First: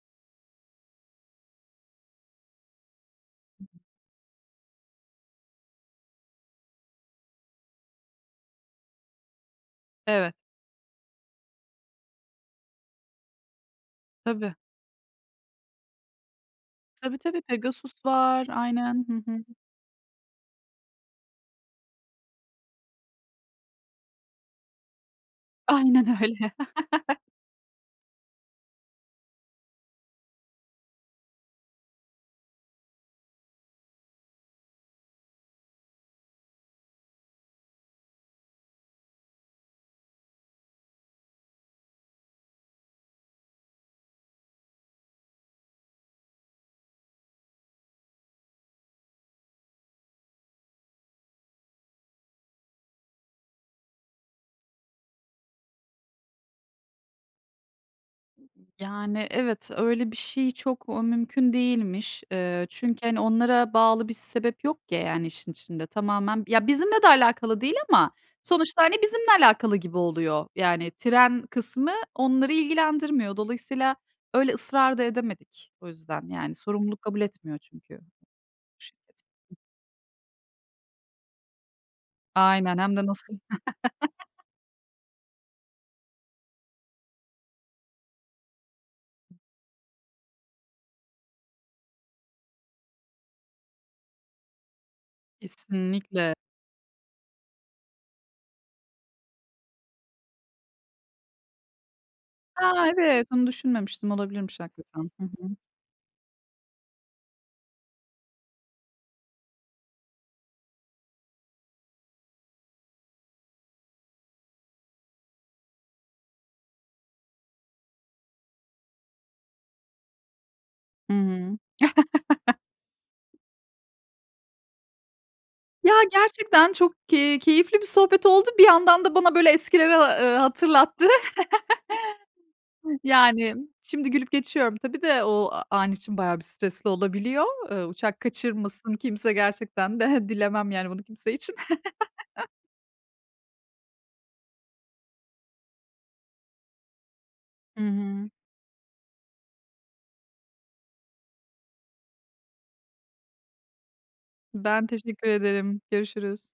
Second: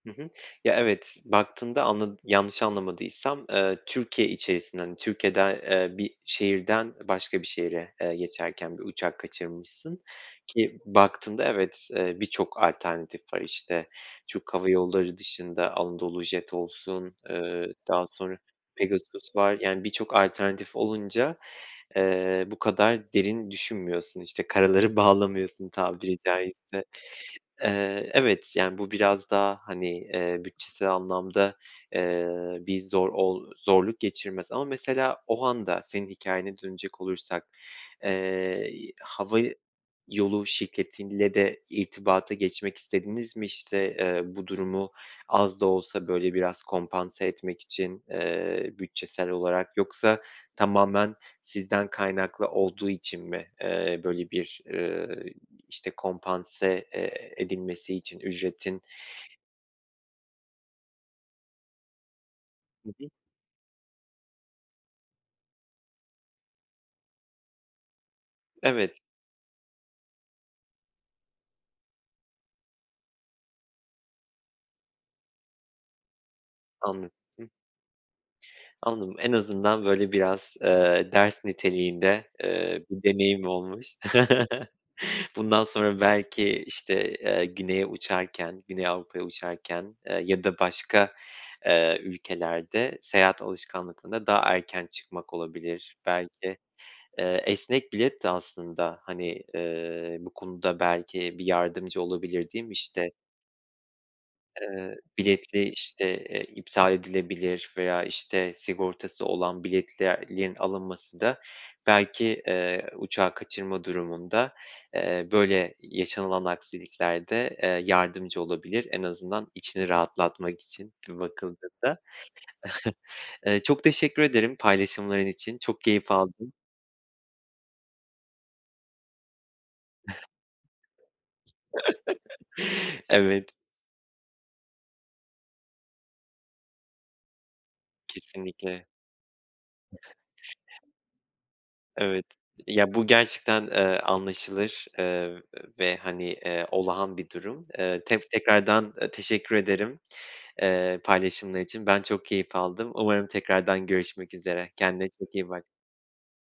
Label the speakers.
Speaker 1: Hı hı, ya, evet, baktığında anladı yanlış anlamadıysam, eee, Türkiye içerisinden, hani, Türkiye'de, eee, bir şehirden, ı başka bir şehire, eee, geçerken bir uçak kaçırmışsın
Speaker 2: Evet.
Speaker 1: ki, baktığında, evet, eee, birçok alternatif var. İşte,
Speaker 2: Tabii.
Speaker 1: Türk Hava Yolları dışında Anadolu Jet olsun,
Speaker 2: Tabii, tabii.
Speaker 1: ııı,
Speaker 2: Pegasus
Speaker 1: daha sonra
Speaker 2: var. Aynen. Hı
Speaker 1: Pegasus
Speaker 2: hı.
Speaker 1: var, yani, birçok alternatif olunca, eee, bu kadar derin düşünmüyorsun, işte, karaları bağlamıyorsun,
Speaker 2: Aynen
Speaker 1: tabiri
Speaker 2: öyle.
Speaker 1: caizse. Eee, evet, yani, bu biraz daha, hani, eee, bütçesel anlamda, eee, bir zor ol zorluk geçirmez ama, mesela, o anda senin hikâyene dönecek olursak, eee, hava yolu şirketiyle de irtibata geçmek istediniz mi? İşte, eee, bu durumu az da olsa, böyle, biraz kompanse etmek için, eee, bütçesel olarak, yoksa tamamen sizden kaynaklı olduğu için mi, eee, böyle bir, ııı, işte, kompanse, eee, edilmesi için ücretin
Speaker 2: Yani, evet, öyle bir şey çok, ooo, mümkün değilmiş. İii,
Speaker 1: Hı
Speaker 2: çünkü,
Speaker 1: hı.
Speaker 2: hani, onlara bağlı bir sebep yok, yani, işin içinde tamamen, ya, bizimle de alakalı değil ama sonuçta, hani,
Speaker 1: Evet.
Speaker 2: bizimle alakalı gibi oluyor. Yani, tren kısmı onları ilgilendirmiyor. Dolayısıyla öyle ısrar da edemedik o yüzden. Yani, sorumluluk
Speaker 1: Anla
Speaker 2: kabul
Speaker 1: [unintelligible]
Speaker 2: etmiyor çünkü.
Speaker 1: Anladım. En azından, böyle, biraz, eee, ders niteliğinde,
Speaker 2: Aynen.
Speaker 1: eee,
Speaker 2: Hem
Speaker 1: bir
Speaker 2: de nasıl.
Speaker 1: deneyim olmuş. Bundan sonra belki işte, eee, güneye uçarken Güney Avrupa'ya uçarken, eee, ya da başka, eee, ülkelerde seyahat alışkanlıklarına daha erken çıkmak olabilir
Speaker 2: Kesinlikle.
Speaker 1: belki. Eee, esnek bilet de aslında, hani, eee, bu konuda belki bir yardımcı olabilir, değil mi,
Speaker 2: A,
Speaker 1: işte?
Speaker 2: evet, onu düşünmemiştim, olabilirmiş
Speaker 1: Iıı,
Speaker 2: hakikaten. Hı hı.
Speaker 1: biletli, işte, eee, iptal edilebilir veya işte sigortası olan biletlerin alınması da belki, eee, uçağı kaçırma durumunda, eee, böyle yaşanılan aksiliklerde, eee, yardımcı olabilir. En azından içini rahatlatmak için
Speaker 2: Hı
Speaker 1: [unintelligible]
Speaker 2: hı.
Speaker 1: bakıldığında. Eee, çok teşekkür ederim paylaşımların için, çok
Speaker 2: Ya,
Speaker 1: keyif aldım.
Speaker 2: gerçekten çok ke keyifli bir sohbet oldu. Bir yandan da bana, böyle, eskileri, ııı, hatırlattı.
Speaker 1: Evet.
Speaker 2: Yani, şimdi gülüp geçiyorum ,tabii de, o an için bayağı bir stresli olabiliyor. Iıı, uçak
Speaker 1: Kesinlikle.
Speaker 2: kaçırmasın kimse gerçekten de dilemem, yani, bunu kimse için.
Speaker 1: Evet, ya, bu gerçekten, eee, anlaşılır. Iıı, ve, hani, eee, olağan bir durum,
Speaker 2: Hı
Speaker 1: eee, tef
Speaker 2: hı.
Speaker 1: eee, tekrardan teşekkür ederim, eee, paylaşımlar için. Ben çok keyif aldım. Umarım tekrardan görüşmek üzere.
Speaker 2: Ben
Speaker 1: Kendine
Speaker 2: teşekkür
Speaker 1: çok iyi bak.
Speaker 2: ederim, görüşürüz.